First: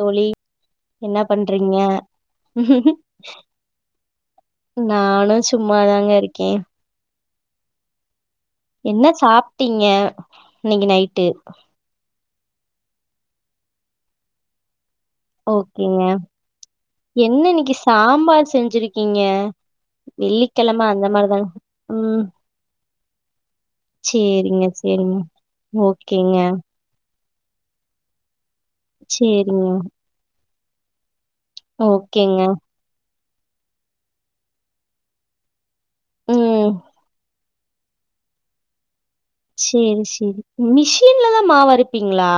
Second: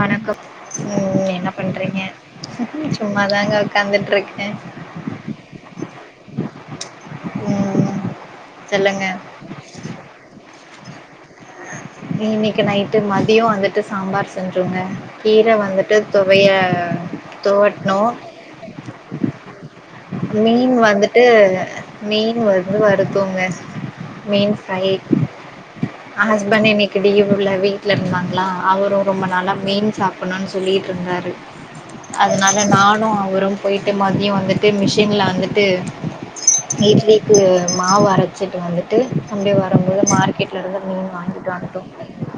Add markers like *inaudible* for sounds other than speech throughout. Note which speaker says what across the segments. Speaker 1: தோழி
Speaker 2: வணக்கம் ம் என்ன பண்றீங்க சும்மாதாங்க உக்காந்துட்டு இருக்கே
Speaker 1: நானு சும்மாதாங்க இருக்கே
Speaker 2: ம் ம்
Speaker 1: என்ன சாப்டீங்க இன்னிக்கு நைட்டு
Speaker 2: இன்னிக்கு நைட்டு மதியோ வந்துட்டு சாம்பார் செஞ்சோங்க கீர வந்துட்டு
Speaker 1: ஓகேங்க
Speaker 2: துவைய துவட்ணோ
Speaker 1: பா செஞ்சுருக்கீங்க
Speaker 2: மீன் வந்துட்டு
Speaker 1: ம்
Speaker 2: மீன் வந்து வருத்தோங்க மீன்
Speaker 1: சேரிங்க
Speaker 2: ஃப்ரை
Speaker 1: சேரிங்க ஓகேங்க
Speaker 2: க்கி லீவ் இல்ல வீட்ல இருந்தாங்களா அவரும் ரொம்ப நாளா
Speaker 1: சேரிங்க
Speaker 2: மீன் சாப்பிட்னும்னு சொல்லிட்டு இருந்தாரு
Speaker 1: ஓகேங்க
Speaker 2: அதனால நானும் அவரோ போயிட்டு மதியோ வந்துட்டு மிஷின்ல வந்துட்டு
Speaker 1: ம்
Speaker 2: இட்லிக்கு மாவு அரச்சிட்டு வந்து ட்டு அப்டியே வரம்போது
Speaker 1: சேரி சேரி
Speaker 2: மார்க்கெட்ல இருந்து மீன்
Speaker 1: மிஷின்லதா
Speaker 2: வாங்கிட்டு
Speaker 1: மாவு
Speaker 2: வன்ட்டோம்
Speaker 1: அரப்பீங்களா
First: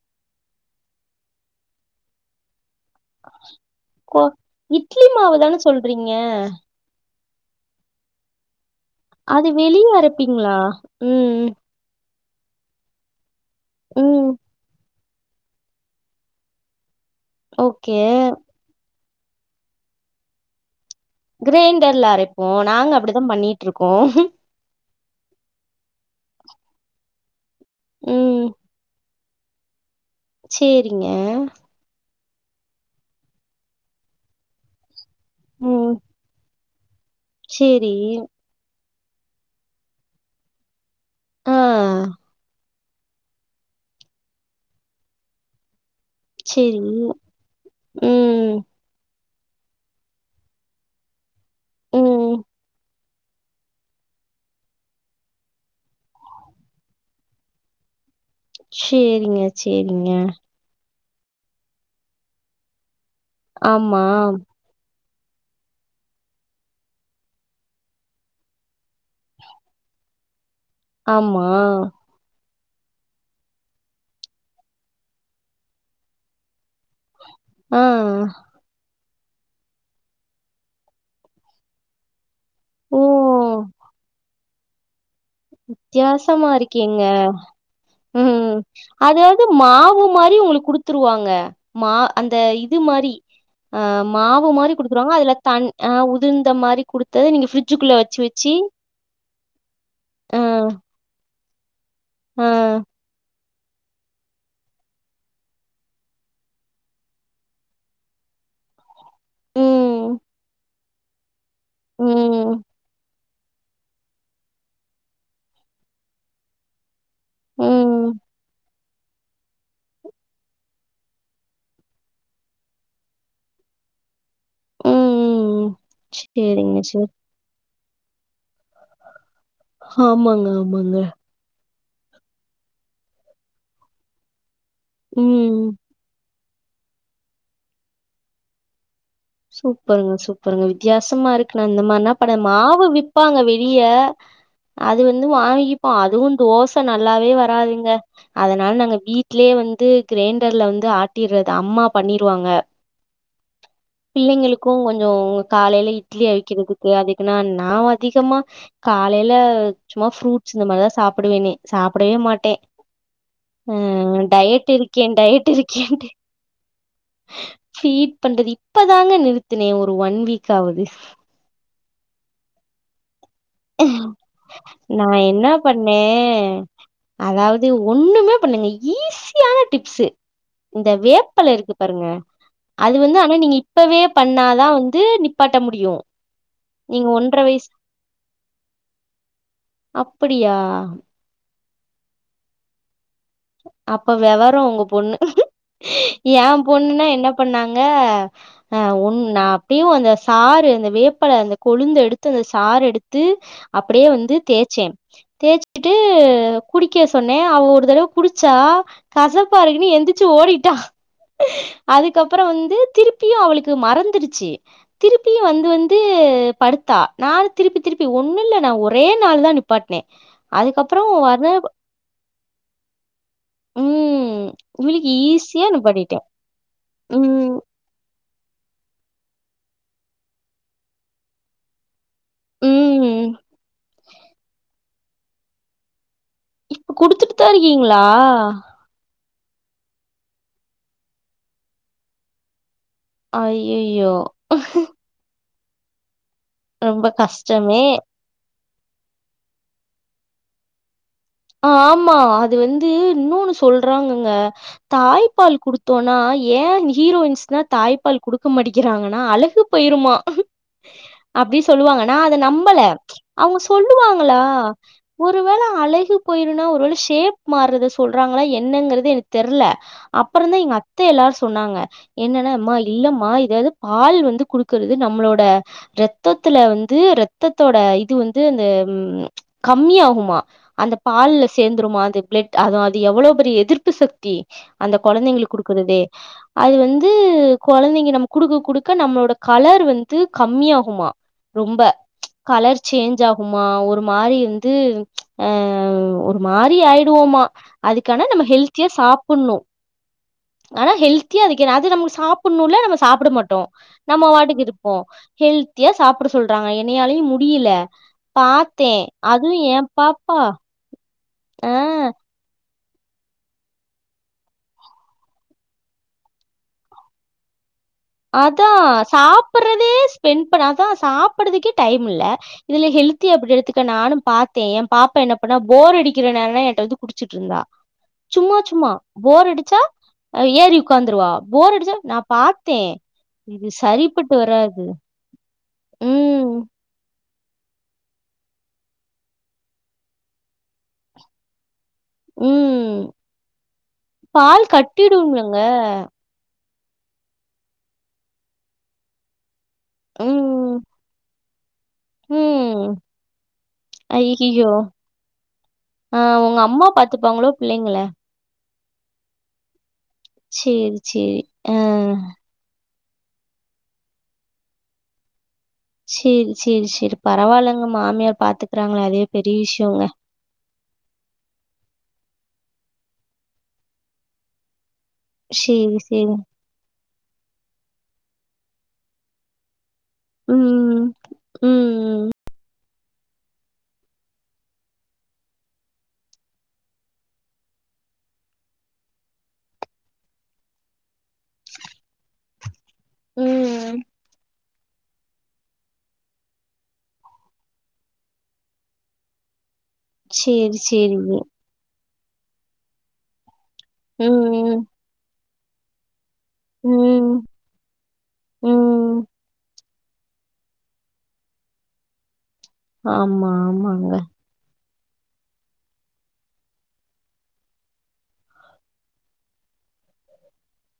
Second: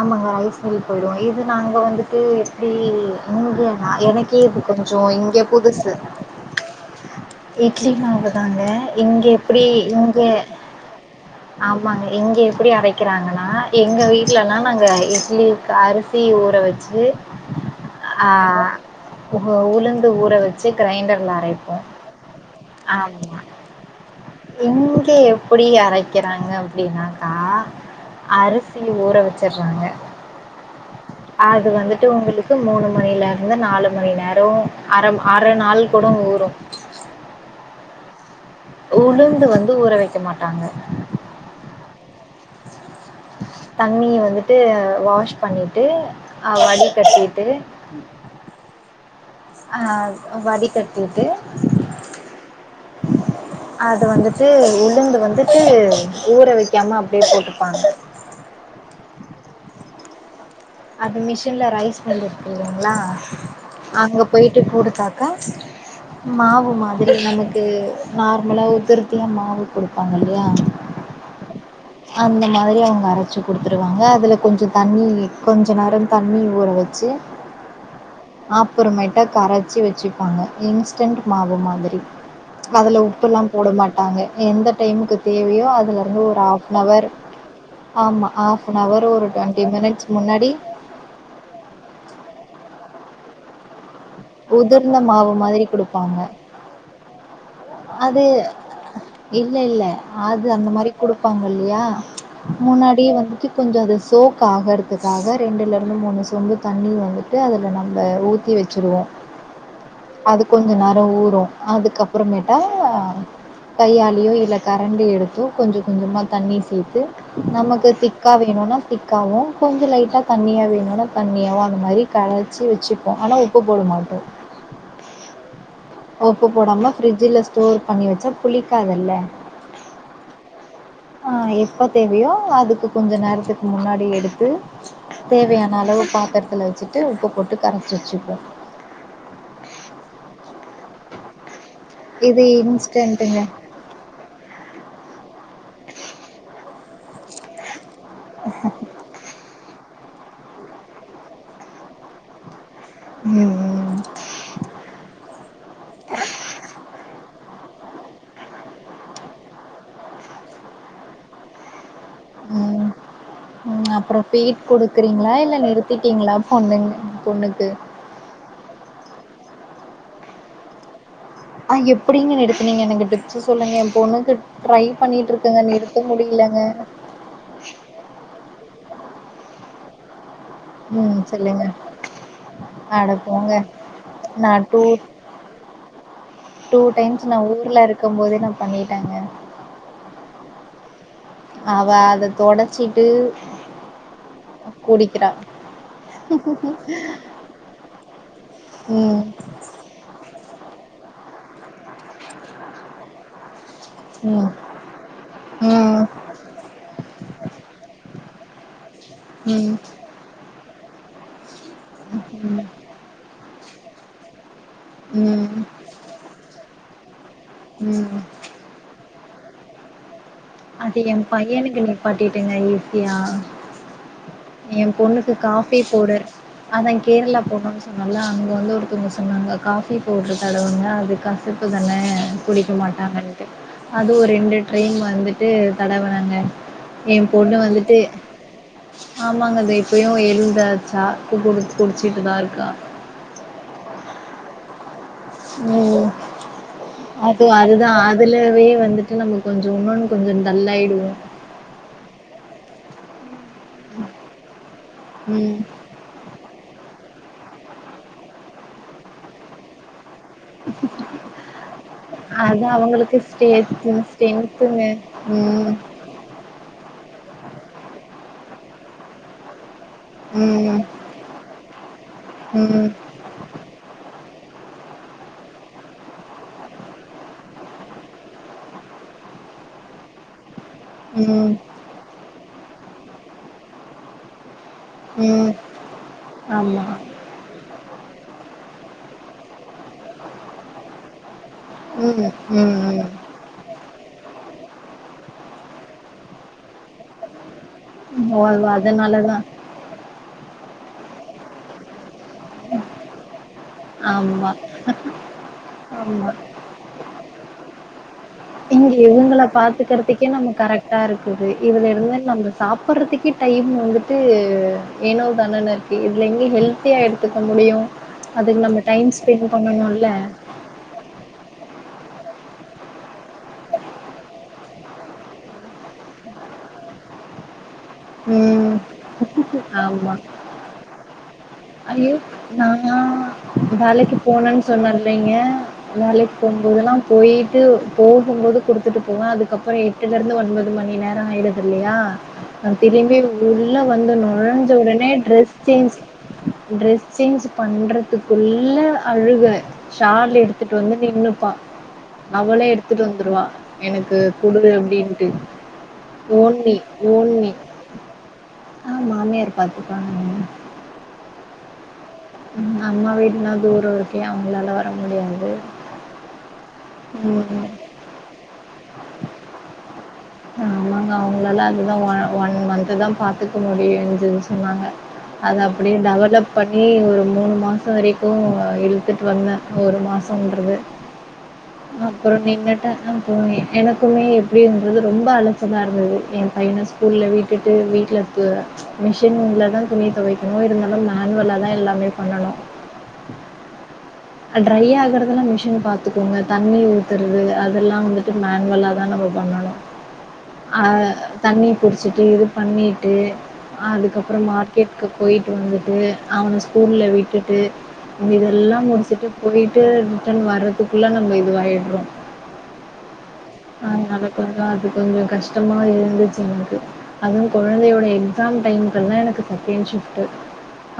Speaker 2: ஆமாங்க ஐஸ் உருக் போய்டோ இது நாங்க வந்துட்டு எப்டி இங்க நா எனக்கே இப்ப கொஞ்சோ இங்கே புதுசு
Speaker 1: ஏ
Speaker 2: இட்லி மாவு தாங்க இங்க
Speaker 1: அது
Speaker 2: எப்டி
Speaker 1: வெளிய
Speaker 2: இங்க
Speaker 1: அரப்பீங்களா ம்
Speaker 2: ஆமாங்க இங்க எப்டி அரைக்கிறாங்கன்னா எங்க
Speaker 1: ம்
Speaker 2: வீட்லலெல்லாம் நாங்க இட்லிக்கு அரிச் சி ஊற வச்சு
Speaker 1: ஓகே
Speaker 2: ஆ உ உளுந்து ஊற வச் சு கிரைண்டர்
Speaker 1: கிரைண்டர்ல அரைப்போம் நாங்க அப்படிதா பண்ணிட்ருக்கோ
Speaker 2: இங்க எப்டி அரைக்கிறாங்க அப்டின்னாக்கா
Speaker 1: ம்
Speaker 2: அரிசி ஊற வச் சிறாங்க
Speaker 1: சேரிங்க
Speaker 2: அது வந்துட்டு உங்களுக்கு த்து மூணு மணில இருந்து நாலு மணி நேரோ அர அர நாள்
Speaker 1: ம்
Speaker 2: கூட ஊறும்
Speaker 1: சேரி
Speaker 2: உளுந்து வந்து ஊற வைக்க மாட்டாங்க
Speaker 1: ம்
Speaker 2: தண்ணிய வந்துட்டு வாஷ் பண்ணிட்டு அ
Speaker 1: சேரி
Speaker 2: வடிகட்டிட்டு
Speaker 1: ம்
Speaker 2: ஆ வடிகட்டி இருக்கு
Speaker 1: ம்
Speaker 2: அது வந்துட்டு உளுந்து வந்துட்டு ஊற வைக்காம அப்படியே போட்ருப்பாங்க
Speaker 1: சேரிங்க சேரிங்க
Speaker 2: அது மிஷின்ல ரைஸ் மில் இருக்குங்களா
Speaker 1: ஆமா
Speaker 2: அங்க போயிட்டு குடுப்பா கா மாவு மாதிரி நமக்கு நார்மெலா உதுருத்தியா மாவு கொடுப்பாங்கல்ல
Speaker 1: ஆமா
Speaker 2: அந்த மாதிரி அவங்க அரச்சி கொடுத்துருவாங்க அதில கொஞ்ச தண்ணி கொஞ்ச நேரம் தண்ணி ஊற வச் ச்சு
Speaker 1: ஆ
Speaker 2: ஆ அப்புறமேய்ட்டு கரச்சி வெச்சுப்பாங்க இன்ஸ்டண்ட் மாவு மாதிரி
Speaker 1: ஓ
Speaker 2: அதுல உப்புல்லாம் போட மாட்டாங்க எந்த டைமுக்கு தேவையோ அதுல இருந்து ஒரு ஆஃப் அன்
Speaker 1: ஓகேங்க
Speaker 2: ஹவர் ஆமாம்
Speaker 1: ம்
Speaker 2: ஆஃப் அன் ஹவர்
Speaker 1: அது
Speaker 2: ஒரு
Speaker 1: வந்து
Speaker 2: டுவெண்ட்டி
Speaker 1: மாவு
Speaker 2: மினிட்ஸ்
Speaker 1: மாரி
Speaker 2: முன்னாடி
Speaker 1: உங்களுக்கு குடுத்துருவாங்க மா அந்த இது மாரி ஆ மாவு மாரி
Speaker 2: உதிர்ந்த
Speaker 1: குடுத்துருவாங்க
Speaker 2: மாவு
Speaker 1: அதுல
Speaker 2: மாதிரி
Speaker 1: தண் ஆ
Speaker 2: கொடுப்பாங்க
Speaker 1: உதிர்ந்த மாரி குடுத்து நீங்க ஃப்ரிட்ஜுக்குள்ள வெச்சு
Speaker 2: அது
Speaker 1: வெச்சு
Speaker 2: இல்ல இல்ல அது அந்த மாரி குடுப்பாங்க இல்லையா
Speaker 1: ஆ
Speaker 2: முன்னாடியே வந்துட்டு கொஞ்சம் அது சோக் ஆகுறதுக்காக ரெண்டுலருந்து மூணு சொம்பு தண்ணி வந்துட்டு அதில நம்ம ஊத் தி வெச்சுருவோம்
Speaker 1: ம்
Speaker 2: அது கொஞ்ச நேரம் ஊறும் அதுக்கப்பேறமேட்டா
Speaker 1: ம்,
Speaker 2: கையாலியோ இல்ல கரண்டி எடுத்தோ கொஞ்சம் கொஞ்சமா தண்ணி சேத்து நமக்கு
Speaker 1: ம்,
Speaker 2: திக்கா வேணுன்னா திக்காவவும் கொஞ்சம் லைட்டா தண்ணியா வேணும்னா தண்ணியாவும் அந்த மாரி கரச்சி வெச்சுப்போம் ஆனா உப்பு போட மா
Speaker 1: ம்.
Speaker 2: உப்பு
Speaker 1: சரிங்க,
Speaker 2: போடாம
Speaker 1: சரி.
Speaker 2: ஃப்ரிட்ஜ்ல ஸ்டோர் பண்ணி வெச்சா புளிக்காதுல்ல
Speaker 1: ஆமாங்க ஆமாங்க
Speaker 2: ஆ எப்போ தேவையோ அதுக்கு கொஞ்சம் நேரத்துக்கு முன்னாடி எடுத்து
Speaker 1: ம்.
Speaker 2: தேவையான அளவு பாத்தறத்துல வெச்சுட்டு உப்பு போட்டு கரச்சு வெச்சுப்போம்
Speaker 1: சூப்பருங்க சூப்பருங்க வித்தியாசமா இருக்கு நான் இந்த மாரினா பண்ண
Speaker 2: இது
Speaker 1: மாவு விப்பாங்க
Speaker 2: இன்ஸ்டன்ட்டுங்க
Speaker 1: வெளி யா அது வந்து வாங்கிப்போ அதுவு தோ சா நல்லாவே வராதுங்க அதனால நாங்க வீட் லயே வந்து கிரைண்டர்ல வந்து ஆட்டிர்றது அம்மா பண்ணிருவாங்க
Speaker 2: ம் ம்
Speaker 1: பிள்ளைங்களுக்கு கொஞ்ச காலையில இட்லி அவிக்கிறதுக்கு அதுக்குன்னா நா அதிகமா காலலே சும்மா ஃப்ரூட்ஸ் இந்த மாரி தா சாப்பிடுவேன்னு சாப்டவே மாட்டே
Speaker 2: ம்
Speaker 1: ஆ
Speaker 2: ம் அப்புறம் ஃபீட்
Speaker 1: டயட் இருக்கேன்
Speaker 2: கொடுக்குறீங்களா
Speaker 1: டயட்
Speaker 2: இல்லை
Speaker 1: இருக்கேன்டு
Speaker 2: நிறுத்திட்டீங்களா பொண்ணுங்க பொண்ணுக்கு
Speaker 1: பண்றது இப்பதாங்க நிறுத்துனே ஒரு ஒன் வீக் ஆவுது
Speaker 2: ஆ எப்டிங்க நிருத்துனீங்க நின்கிட்டு சு சொல்லுங்க என் பொண்ணுக்கு ட்ரை
Speaker 1: நான்
Speaker 2: பண்ணிட்டு
Speaker 1: என்ன
Speaker 2: இருக்கங்க நிறுத்த
Speaker 1: பண்ணேன்,
Speaker 2: முடியலங்க
Speaker 1: அதாவது ஒண்ணுமே பண்ணுங்க ஈஸியான டிப்ஸு இந்த
Speaker 2: ம்
Speaker 1: வேப்பல
Speaker 2: சொல்லுங்கள்
Speaker 1: இருக்கு பாருங்க அது
Speaker 2: அட
Speaker 1: வந்து ஆனா
Speaker 2: போங்க
Speaker 1: நீங்க இப்பவே
Speaker 2: நான்
Speaker 1: பண்ணாதா
Speaker 2: டூ
Speaker 1: வந்து நிப்பாட்ட முடியும்
Speaker 2: டூ
Speaker 1: நீங்க
Speaker 2: டைம்ஸ் நா
Speaker 1: வயசு
Speaker 2: ஊர்ல இருக்கும் போதே நா பண்ணிட்டங்க
Speaker 1: அப்டியா
Speaker 2: அவ அத தொடச்சிட்டு
Speaker 1: அப்ப விவரோ உங்க பொண்ணு
Speaker 2: குடிக்கிறா
Speaker 1: எ பொண்ணுனா என்ன பண்ணாங்க ஆ ஒன்
Speaker 2: ம்
Speaker 1: நா அப்புயூ அந்த சாறு அந்த வேப்பல அந்த கொழுந்து எடுத்து அந்த சாறு எடுத்து அப்டியே வந்து
Speaker 2: ம்
Speaker 1: தேய்ச்சே தேய்ச்சுட்டு
Speaker 2: ம்
Speaker 1: குடிக்க சொன்னே அவ ஒரு தடவ ச்சா கசப்பாருக்குன்னு எந்திரச்சு ஓடிட்டா அதுக்கப்பரோ வந்து திரிப் திருப்பியு அவளுக்கு மறந்துருச்சு திருப்பியு
Speaker 2: ம் ம்
Speaker 1: வந்து வந்து படுத்தா நா திருப்பி
Speaker 2: ம்
Speaker 1: திருப்பி ஒன்னு இல்ல நா ஒரே நாள் தா நிப்பாட்னே அதுக்கப்பரோ வர
Speaker 2: பட்டட்டேங்க ஈஸியா
Speaker 1: ம்
Speaker 2: எ
Speaker 1: இவளுக்கு
Speaker 2: பொண்ணுக்கு
Speaker 1: ஈஸியா
Speaker 2: காபி
Speaker 1: நிப்பாட்டிட்டே
Speaker 2: போவுடர் அதா கேரளா
Speaker 1: ம்
Speaker 2: போனு அத நால அங்க வந்து ஒருத்தங்க சொன்னாங்க காபி பவுடரு தடவுங்க அது கசப்பு தானே குடிக்க
Speaker 1: ம்
Speaker 2: மாட்டாங்க *unintelligible* அது ஒரு ரெண்டு ட்ரெயின் வந்துட்டு தடவுனக எ பொண்ணு வந்துட்டு
Speaker 1: ஆ
Speaker 2: ஆமாங்க அது எப்பயு எழுந்தாச்சா ப்பு கு குடிச்சிட்டுதா இருக்கா
Speaker 1: அய்யய்யோ
Speaker 2: ம்
Speaker 1: ரொம்ப
Speaker 2: அது
Speaker 1: கஷ்டமே
Speaker 2: அதுதா அதுலவே வந்துட்டு நம்ம கொஞ்சோ ஒணொன்னு கொஞ்ச டல் ஆயிருவோ
Speaker 1: ஆமா அது வந்து இன்னொனு சொல்றாங்கங்க தாய்ப்பால்
Speaker 2: ம்
Speaker 1: குடுத்து தோனா ஏ ஹீரோயின்ஸ்னா தாய்ப்பால் குடுக்க மாட்டிக்கிறாங்கன்னா அழகு போய்ருமா
Speaker 2: *inaudible*
Speaker 1: அப்டி சொல்லுவாங்க நா அத
Speaker 2: அது
Speaker 1: நம்பல
Speaker 2: அவங்களுக்கு
Speaker 1: அவுங்க
Speaker 2: ஸ்டேத்து
Speaker 1: சொல்லுவாங்களா
Speaker 2: ஸ்ட்ரென்த்துங்க
Speaker 1: ஒருவேள
Speaker 2: ம்
Speaker 1: அழகு போயிரும்னா ஒருவேல ஷேப் மாறத சொல்றாங்களா என்னங்கறது எனக்கு தெர்ல அப்றோ தா எங்க
Speaker 2: ம்
Speaker 1: அத்தை எல்லாரு சொன்னாங்க என்னனு மா
Speaker 2: ம்
Speaker 1: இல்லம்மா இத பால் வந்து குடுக்கறது நம்ளோட ரத்தத்துல வந்து ரத்தத்தோட இது வந்து அந்த உம் கம்மியாகுமா அந்த பால்ல
Speaker 2: ம்
Speaker 1: சேர்ந்துருமா அந்த பிளட் அத அது எவ்வளவு பெரிய எதிர்ப்பு சக்தி அந்த கொழந்தைங்களுக்கு
Speaker 2: ம்
Speaker 1: கொடுக்குதே அது
Speaker 2: ஆமா
Speaker 1: வந்து கொழந்தைங்க நம்ம குடுக்க குடுக்க நம்மளோட கலர் வந்து கம்மியாகுமா ரொம்ப
Speaker 2: ம்
Speaker 1: கலர்
Speaker 2: ம்
Speaker 1: சேஞ்ச் ஆகு மா ஒரு மாரி வந்து அ ஒரு மாரி ஆயிடுவோ அதுக் ஆன
Speaker 2: ம்
Speaker 1: நம்ம
Speaker 2: ஓ
Speaker 1: ஹெல்த்தியா
Speaker 2: அதனாலதா
Speaker 1: சாப்பிடுணு ஆனா ஹெல்த்தியா *unintelligible* அது நமக்கு ண்ணுல நம்ம சாப்புட மாட்டோ நம்ம
Speaker 2: ஆமா
Speaker 1: வாட்டுக்கு இருப்போ ஹெல்த்தியா சாப்ட
Speaker 2: ஆமா
Speaker 1: சொல்றாங்க னையாலையு முடியல
Speaker 2: இங்க
Speaker 1: பாத்தே
Speaker 2: இவங்கல
Speaker 1: அதுவு ஏ
Speaker 2: பாத்துக்கறிறதுக்கே
Speaker 1: பாப்பா
Speaker 2: நம்ம கரெக்ட்டா இருக்குது இதுல
Speaker 1: ஆ
Speaker 2: இருந்து நம்ம சாப்பிட்றதுக்கே டைம்மு வந்துட்டு ஏனோ தண்டன்னு இருக்கு இதில எங்கே ஹெல்த்தியா எடுத்துக்க முடியு
Speaker 1: அதா சாப்பறதே ஸ்பெண்ட் தான் சாப்படுறதுக்கே டைம் இல்ல இதுல ஹெல்தி எப்டி எடுத்துக்க நானும் பாத் என் பாப்பா என்ன பண்ணா போர் அடிக்கிற நேரம்லா என்கிட்ட வந்து குடிச்சிட்டு இருந்தா சும்மா
Speaker 2: ம்.
Speaker 1: சும்மா போர் அடிச்சா
Speaker 2: ஆமா.
Speaker 1: ஏறி உட்காந்துருவா போர் அடிச்சா நான் பா
Speaker 2: ஆ வேலைக்கு போறேன்னு சொன்னே இல்லைங்க வேலைக்கு
Speaker 1: ம்
Speaker 2: போகும்போதெல்லாம் போயிட்டு போகும்போது குடுத்துட்டு போவே அதுக்கப்புரோ இதல இருந்து ஒன்பது மணி நேரம் ஆயிடுது இல்லையா
Speaker 1: ம்
Speaker 2: திரும்பி உள்ள வந்து
Speaker 1: பால்
Speaker 2: நுழைஞ்ச உடனே ட்ரஸ்
Speaker 1: கட்டிடும்லங்க
Speaker 2: சேஞ்ச் டிரெஸ் சேஞ்ச் பண்றதுக்குள்ள அழுக ஷால் எடுத்துட்டு
Speaker 1: ம்
Speaker 2: வந்து நின்னுப்பா அவளே
Speaker 1: ம்
Speaker 2: எடுத்துட்டு வந்துருவா எனக்கு குடு
Speaker 1: ஐய்யய்யோ
Speaker 2: அப்டின்ட்டு
Speaker 1: ஆ உங்க
Speaker 2: ஓட்னி
Speaker 1: அம்மா
Speaker 2: ஓன்னி
Speaker 1: பாத்துப்பாங்களோ பிள்ளைங்கள
Speaker 2: ஆ மாமியார் பாத்துப்பாங்க
Speaker 1: சேரி சேரி ஆ
Speaker 2: ம் அம்மா வீடுன்னா தூரோ இருக்கே அவங்களலாம் வர முடியாது
Speaker 1: சேரி சேரி சேரி
Speaker 2: ம்
Speaker 1: பரவாயில்லங்க மாமியார் பாத்துக்கிறாங்கள்ல அதே பெரிய விஷ்யோங்க
Speaker 2: ஆமாங்க அவங்களால அதுதான் ஒன் மந்த்த் தான் பாத்துக்க முடியும்து சொன்னாங்க அது அப்டியே
Speaker 1: சேரி சேரி
Speaker 2: டெவலப் பண்ணி ஒரு மூணு மாசம் வரைக்கு இழுத்துட்டு வந்தே ஒரு மாசன்றது
Speaker 1: ம் ம்
Speaker 2: அப்றோ நின்னுட்டே அப்றோ எனக்குமே எப்டின்றது ரொம்ப அலச்சலா இருந்தது ஏ பையன ஸ்கூல்ல விட்டுட்டு வீட்ல து மிஷின்லதா துணி துவைக்கணு இருந்தாலு மேனுவலா தா எல்லாமே பண்ணணு
Speaker 1: ம்
Speaker 2: ட்ரை ஆகுறதெல்லா மிஷின் பாத்துக்கோங்க தண்ணி ஊத்துறது அதெல்லா வந்துட்டு மேனுவல தா நம்ம பண்ணணும்
Speaker 1: சேரி
Speaker 2: அ
Speaker 1: சேரிங்க
Speaker 2: தண்ணி புடுச்சுட்டு இது பண்ணிட்டு அதுக்கப்றோ
Speaker 1: ம்
Speaker 2: மார்க்கெட்டுக்கு போயிட்டு வந்துட்டு அவன ஸ்கூல்ல
Speaker 1: ம்
Speaker 2: விட்டுட்டு இதெல்லா முடிச்சுட்டு
Speaker 1: ம்
Speaker 2: போயிட்டு ரிட்டன் வர்றதுக்குள்ள நம்ம இதுவாயிட்றோ
Speaker 1: ஆமா ஆமாங்க
Speaker 2: அப்பதான் அது கொஞ்சோ கஷ்டமா இருந்துச்சு எனக்கு அதுவு கொழந்தையோட எக்ஸாம் டைமுக்குல்லா எனக்கு செகண்ட் ஷிப்ட்டு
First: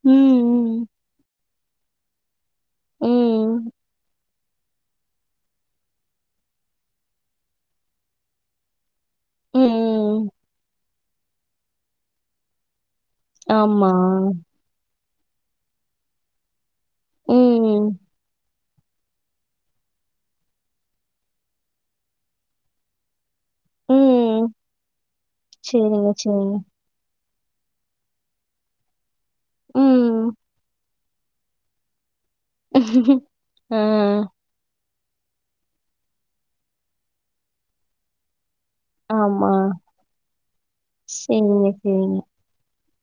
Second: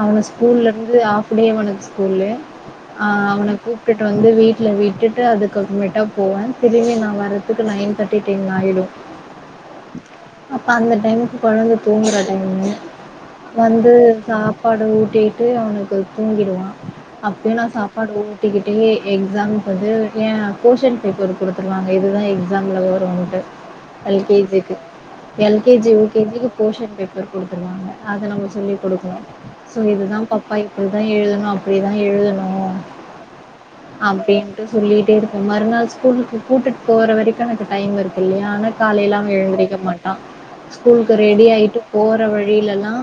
Speaker 2: அவன
Speaker 1: ம்
Speaker 2: ஸ்கூல்ல இருந்து ஆஃப டே அவனுக்கு ஸ்கூல்லு ஆ அவன
Speaker 1: ம்
Speaker 2: கூட்டிட்டு வந்து வீட் ல விட்டுட்டு அதுக்கப்றோ போவே திரும்பி நா வர்றதுக்கு நைன் தேர்ட்டி டென் ஆயிடு
Speaker 1: ம் ம்.
Speaker 2: அப்ப அந்த டைமுக்கு கொழந்த தூங்குற டைம்மு
Speaker 1: ஆமா
Speaker 2: வந்து சாப்பாடு ஊட்டிட்டு அவனுக்கு தூங்கிடுவா அப்பயே நா
Speaker 1: ம்
Speaker 2: சாப்பாடு ஊட்டிக்கிட் ஏ ஐ எக்ஸாம்க்கு வந்து ஏ போஷன் பேப்பர் குடுத்துருவாங்க இதுதான் எக்ஸாம்ல்ல வருன்ட்டு எல் கே
Speaker 1: ம்
Speaker 2: ஜிக்கு எல் கே ஜி யு
Speaker 1: சேரிங்க
Speaker 2: கே ஜிக்கு
Speaker 1: சேரிங்க
Speaker 2: போஷன் பேப்பர் குடுத்துருவாங்க அத நாம சொல்லி குடுக்கணு சோ இதுதான்
Speaker 1: ம்
Speaker 2: தப்பாய் போது தா எழுதணு அப்டிதான் எழுதணு
Speaker 1: ஆ
Speaker 2: அப்டின்னு கூட் சொல்லிட்டே இருக்கணு மறுநாள் ஸ்கூலுக்கு கூட்டிட்டு போற வரைக்கு எனக்கு டைம் இருக்கு இல்லையா ஆனா காலைல அவே
Speaker 1: ஆமா
Speaker 2: எழுந்த்ரிக்க மாட்டா ஸ்கூலுக்கு ரெடி
Speaker 1: சேரிங்க
Speaker 2: ஆயிட்டு
Speaker 1: சேரிங்க
Speaker 2: போற வழிலெல்லா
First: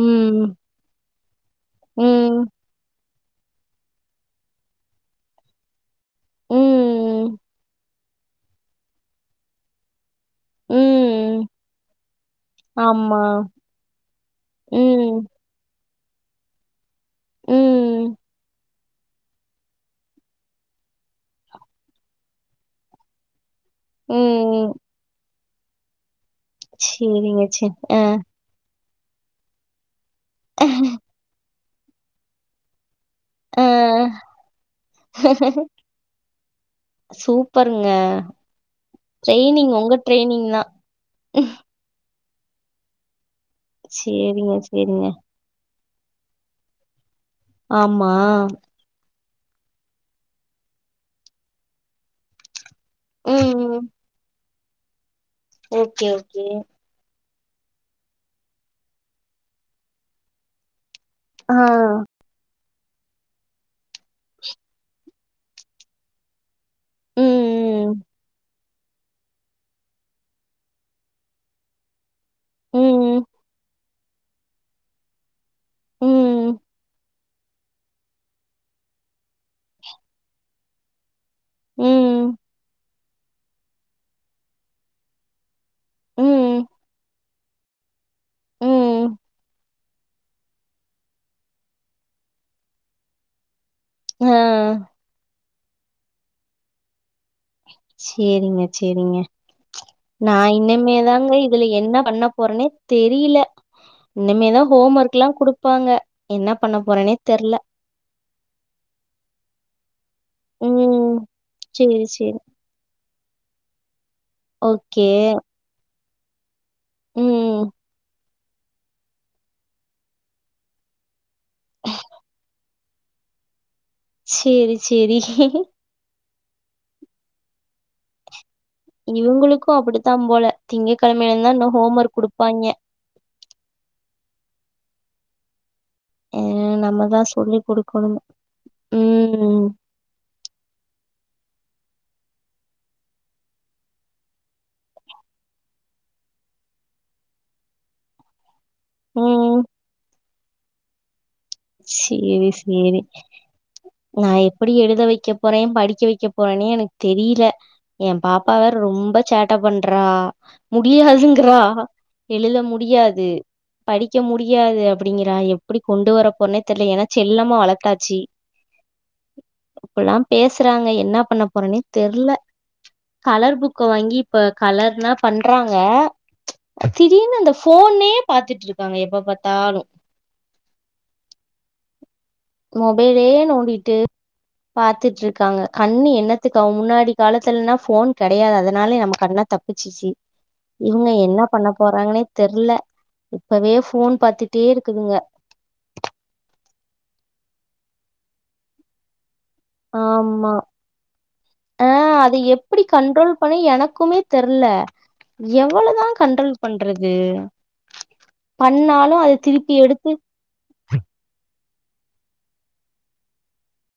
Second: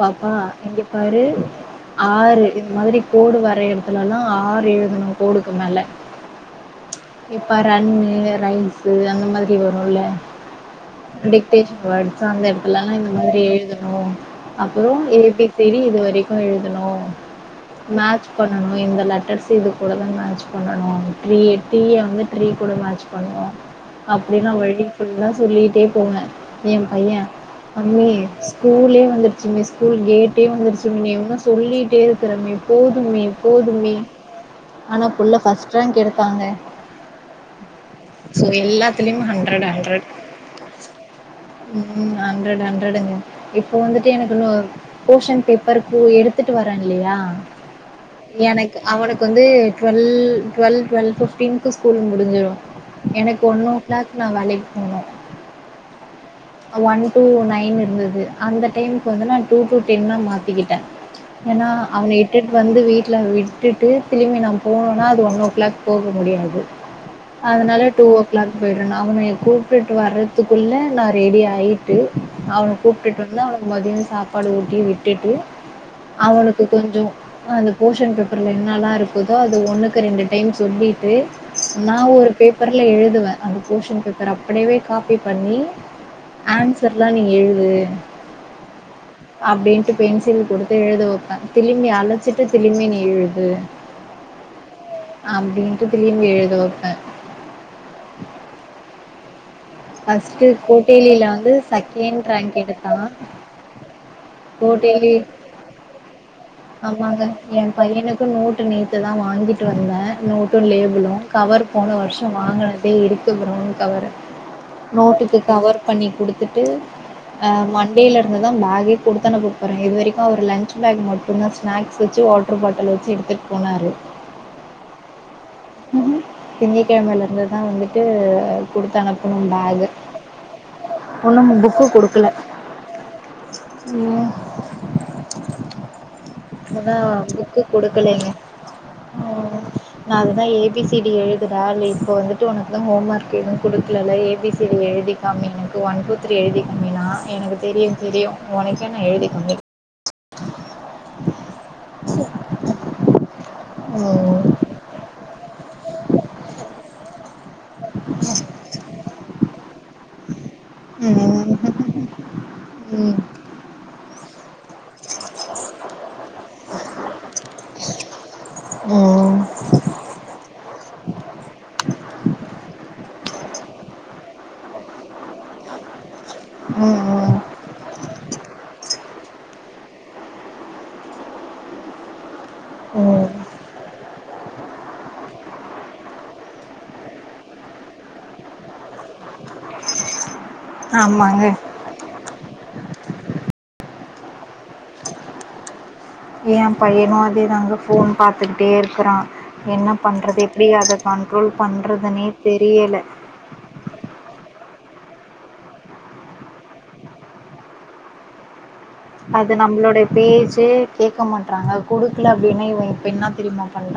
Speaker 2: பாப்பா இங்க பாரு
Speaker 1: ம்
Speaker 2: ஆறு இந்த மாதிரி கோடு வரையற இடத்துல எல்லா ஆர் எழுதணு கோடுக்கு மேல
Speaker 1: ம்
Speaker 2: இப்ப ரன்னு ரைம்ஸு அந்த மாதிரி வரும்ல
Speaker 1: ம்
Speaker 2: டிக்டேஷன் வேர்ட்ஸ் அந்த எடத்துலெல்லா இந்த
Speaker 1: ஆமா
Speaker 2: மாதிரி எழுதணு அப்புறோ ஏ
Speaker 1: ம்.
Speaker 2: பி சி டி இது வரைக்கு எழுதணு
Speaker 1: ம்.
Speaker 2: மேட்ச் பண்ணனு இந்த லெட்டர்ஸ் இது கூட தான் மேட்ச் பண்ணனு ட்ரீ டீய வந்து ட்ரீ கூட மேட்ச் பண்ணுவோ அப்டி நா
Speaker 1: ம்.
Speaker 2: வழி ஃபுல்லா தான் சொல்லிட்டே போவே ஏ பையே
Speaker 1: சரிங்க, சரி. ஆ.
Speaker 2: அம்மி ஸ்கூலே வந்துருச்சு மி ஸ்கூல் கேட்டே வந்துருச்சு மீ இன்னு சொல்லிகிட்டே இருக்கிற மீ போதும் மீ
Speaker 1: ஆ.
Speaker 2: போதும் மீ ஆனா புள்ள ஃபஸ்ட் ரேங்க் எடுத்தாங்க
Speaker 1: சூப்பர்ங்க
Speaker 2: ஸோ எல்லாத்துலேயுமே ஹண்ட்ரட்
Speaker 1: ட்ரெயினிங் ஒங்க
Speaker 2: ஹண்ட்ரட்
Speaker 1: ட்ரெயினிங் தா
Speaker 2: ம் அண்ரட் அண்ரட்ங்க இப்போ வந்துட்டு எனக்கோரு
Speaker 1: சரிங்க, சரிங்க.
Speaker 2: போஷன் பேப் பருப்பு எடுத்துட்டு வரேன் இல்லயா
Speaker 1: ஆமா
Speaker 2: அவனுக்கு வந்து டுவெல் டுவெல் டுவெல் பிஃப்டீனுக்கு ஸ்கூல் முடிஞ்சிரூ எனக்கு ஒண்ணோ
Speaker 1: ம்.
Speaker 2: கிளாக் நா வேலைக்கு போனோ
Speaker 1: okay okay
Speaker 2: one two nine இருந்தது அந்த டைமுக்கு வந்து நான் டூ டூ டென்னா மாத்திக்கிட்டே
Speaker 1: ஆ.
Speaker 2: ஏன்னா அவுங்க எப் கேட்டு வந்து வீட்ல விட்டுட்டு திரும்பி நா போனூனா அது ஒன் ஓ கிளாக் போக முடியாது அதனால
Speaker 1: ம்.
Speaker 2: போயடு அவன கூப்ட்டு வரறதுக்குள்ள நா ரெடி ஆயிட் ட்டு அவன கூப்டுட்டு
Speaker 1: ம்.
Speaker 2: வந்து அவனுக்கு மதியம் சாப்பாடு ஊட்டி விட்டுட்டு
Speaker 1: ம்.
Speaker 2: அவனுக்கு கொஞ்சோ அந்த போஷன் பேப்பர் ரெண்டு நாளா இருக்குதா அது ஒன்னுக்கு ரெண்டு டைம் சொல்லிட்டு நா ஒரு
Speaker 1: ம்.
Speaker 2: பேப்பர்ல எழுதுவே அந்த போஷன் பேப்பர அப்டியவே காபி பண்ணி
Speaker 1: ம்.
Speaker 2: அன்சர்லா நீ எழுது
Speaker 1: ம்.
Speaker 2: அப்டின்ட்டு பென்சில் குடுத்து எழுத வப்பே திலிமி அலச்சிட்டு திலிம்பி நீ எழுது
Speaker 1: அ
Speaker 2: அப்டின்டு திலிமி எழுதவப்பே
Speaker 1: சேரிங்க சேரிங்க நா
Speaker 2: ஃபஸ்ட்டு கோட்டேலியில்
Speaker 1: இனிமேதாங்க
Speaker 2: வந்து
Speaker 1: இதுல என்ன பண்ண
Speaker 2: செகண்ட் ரேங்க்
Speaker 1: போறேனே
Speaker 2: எடுத்தான்
Speaker 1: தெரில இனிமேதா ஹோம்
Speaker 2: கோட்டையிலே
Speaker 1: ஒர்க் லா குடுப்பாங்க என்ன பண்ண போறேன்னே
Speaker 2: ஆமாங்க
Speaker 1: தெர்ல.
Speaker 2: எ பையனுக்கு நோட்டு நேத்துதா வாங்கிட்டு வந்தே நோட் ட்டூ லேபிலு
Speaker 1: ம்.
Speaker 2: கவர் போன
Speaker 1: சரி,
Speaker 2: வருஷோ
Speaker 1: சரி.
Speaker 2: வாங்னதே இருக்கு பிரவுன் கவர்
Speaker 1: ஓகே.
Speaker 2: நோட்டுக்கு கவர் பண்ணி குடுத்துட்டு அ
Speaker 1: ம்.
Speaker 2: மண்டேல இருந் இன்னூ தா பகே குடுத்து அனுப்ப போறே இது வரைக்கு அவர் லன்ச் பேக் மட்டு சும்மா ஸ்நாக்ஸ் வச்சு வாட்டர் பாட்டில் வச்சி எடுத்துட்டு போனாரு
Speaker 1: சேரி சேரி
Speaker 2: திங்கக்கெழமயில இருந்துதா வந்துட்டு கொடுத்து அனுப்பணும்
Speaker 1: இவுங்களுக்கு
Speaker 2: பேகு
Speaker 1: அப்டித்தா போல திங்க கெழமையா இருந்தா இன்னு ஹோம் ஒர்க் குடுப்பாய்ங்க
Speaker 2: உம்
Speaker 1: அ நம்ம தான்
Speaker 2: *unintelligible* புக்கு
Speaker 1: சொல்லிக் குடுக்கணும்.
Speaker 2: குடுக்கலைங்க உம்
Speaker 1: ம்.
Speaker 2: நாங்க தா ஏபிசிடி எழுதுறா இப்போ வந்துட்டு உனக்கு தா ஹோம் ஒர்க் எதுவு குடுக்கலல ஏபிசிடி எழுதி மம்மி எனக்கு ஒன் டூ த்ரீ எழுதி காமினா எனக்கு தெரியு தெரியு ஒனக்கே நா எழுதி காமி
Speaker 1: ம். சேரி சேரி நா
Speaker 2: ம்
Speaker 1: எப்டி எழுத வைக்க குறையு படிக்க வைக்க போறேனே எனக்கு தெரியல ஏ பாப்பாவ ரொம்ப சேட்ட பண்றா
Speaker 2: ம் ம்
Speaker 1: முடியாதுங்றா எழுத முடியாது படிக்க முடியாது அப்டிங்றா எப்டி கொண்டு வர போறனே தெர்ல ஏனா செல்லமா வளத்தாச்சு
Speaker 2: உம்
Speaker 1: இப்பல்லா பேசுறாங்க என்ன பண்ண போறேனே தெர்ல கலர் புக்க வாங்கி இப்ப கலர்னா பண்றாங்க
Speaker 2: ம்
Speaker 1: திடீர்னு அந்த ஃபோன்னே பாத்துட்டு இருக்காங்க எப்ப பாத்தாலு மொபைலே
Speaker 2: ம்
Speaker 1: நோண்டிட்டு பாத்துட்டு இருக்காங்க கண்ணு என்னத்து ஆவு முன்னாடி காலத்துலனா ஃபோன் கெடயாது அதனாலே நம்ம கண்ண தப்பிச்சிச்சு
Speaker 2: *inaudible*
Speaker 1: இவுங்க என்ன
Speaker 2: ஆமாங்க
Speaker 1: பண்ண போறாங்னே தெர்ல இப்பவே ஃபோன் பாத்துட்டே இருக்குதுங்க
Speaker 2: எ பையனு அதே தாங்க ஃபோன் பாத்துகிட்டேருக்றா என்ன பண்றது
Speaker 1: ஆமா
Speaker 2: எப்டி அத கன்ட்ரோல் பண்றதுன்னே தெரியல்ல
Speaker 1: பண்ணே எனக்குமே தெர்ல எவ்ளதா கன்ட்ரோல் பண்றது பண்ணால்
Speaker 2: அது நம்ளோடைய பேச்சே கேக்க மாட்றாங்க குடுக்ல அப்டின்னா இவங் இப்ப இன்னா தெரிமா பண்றா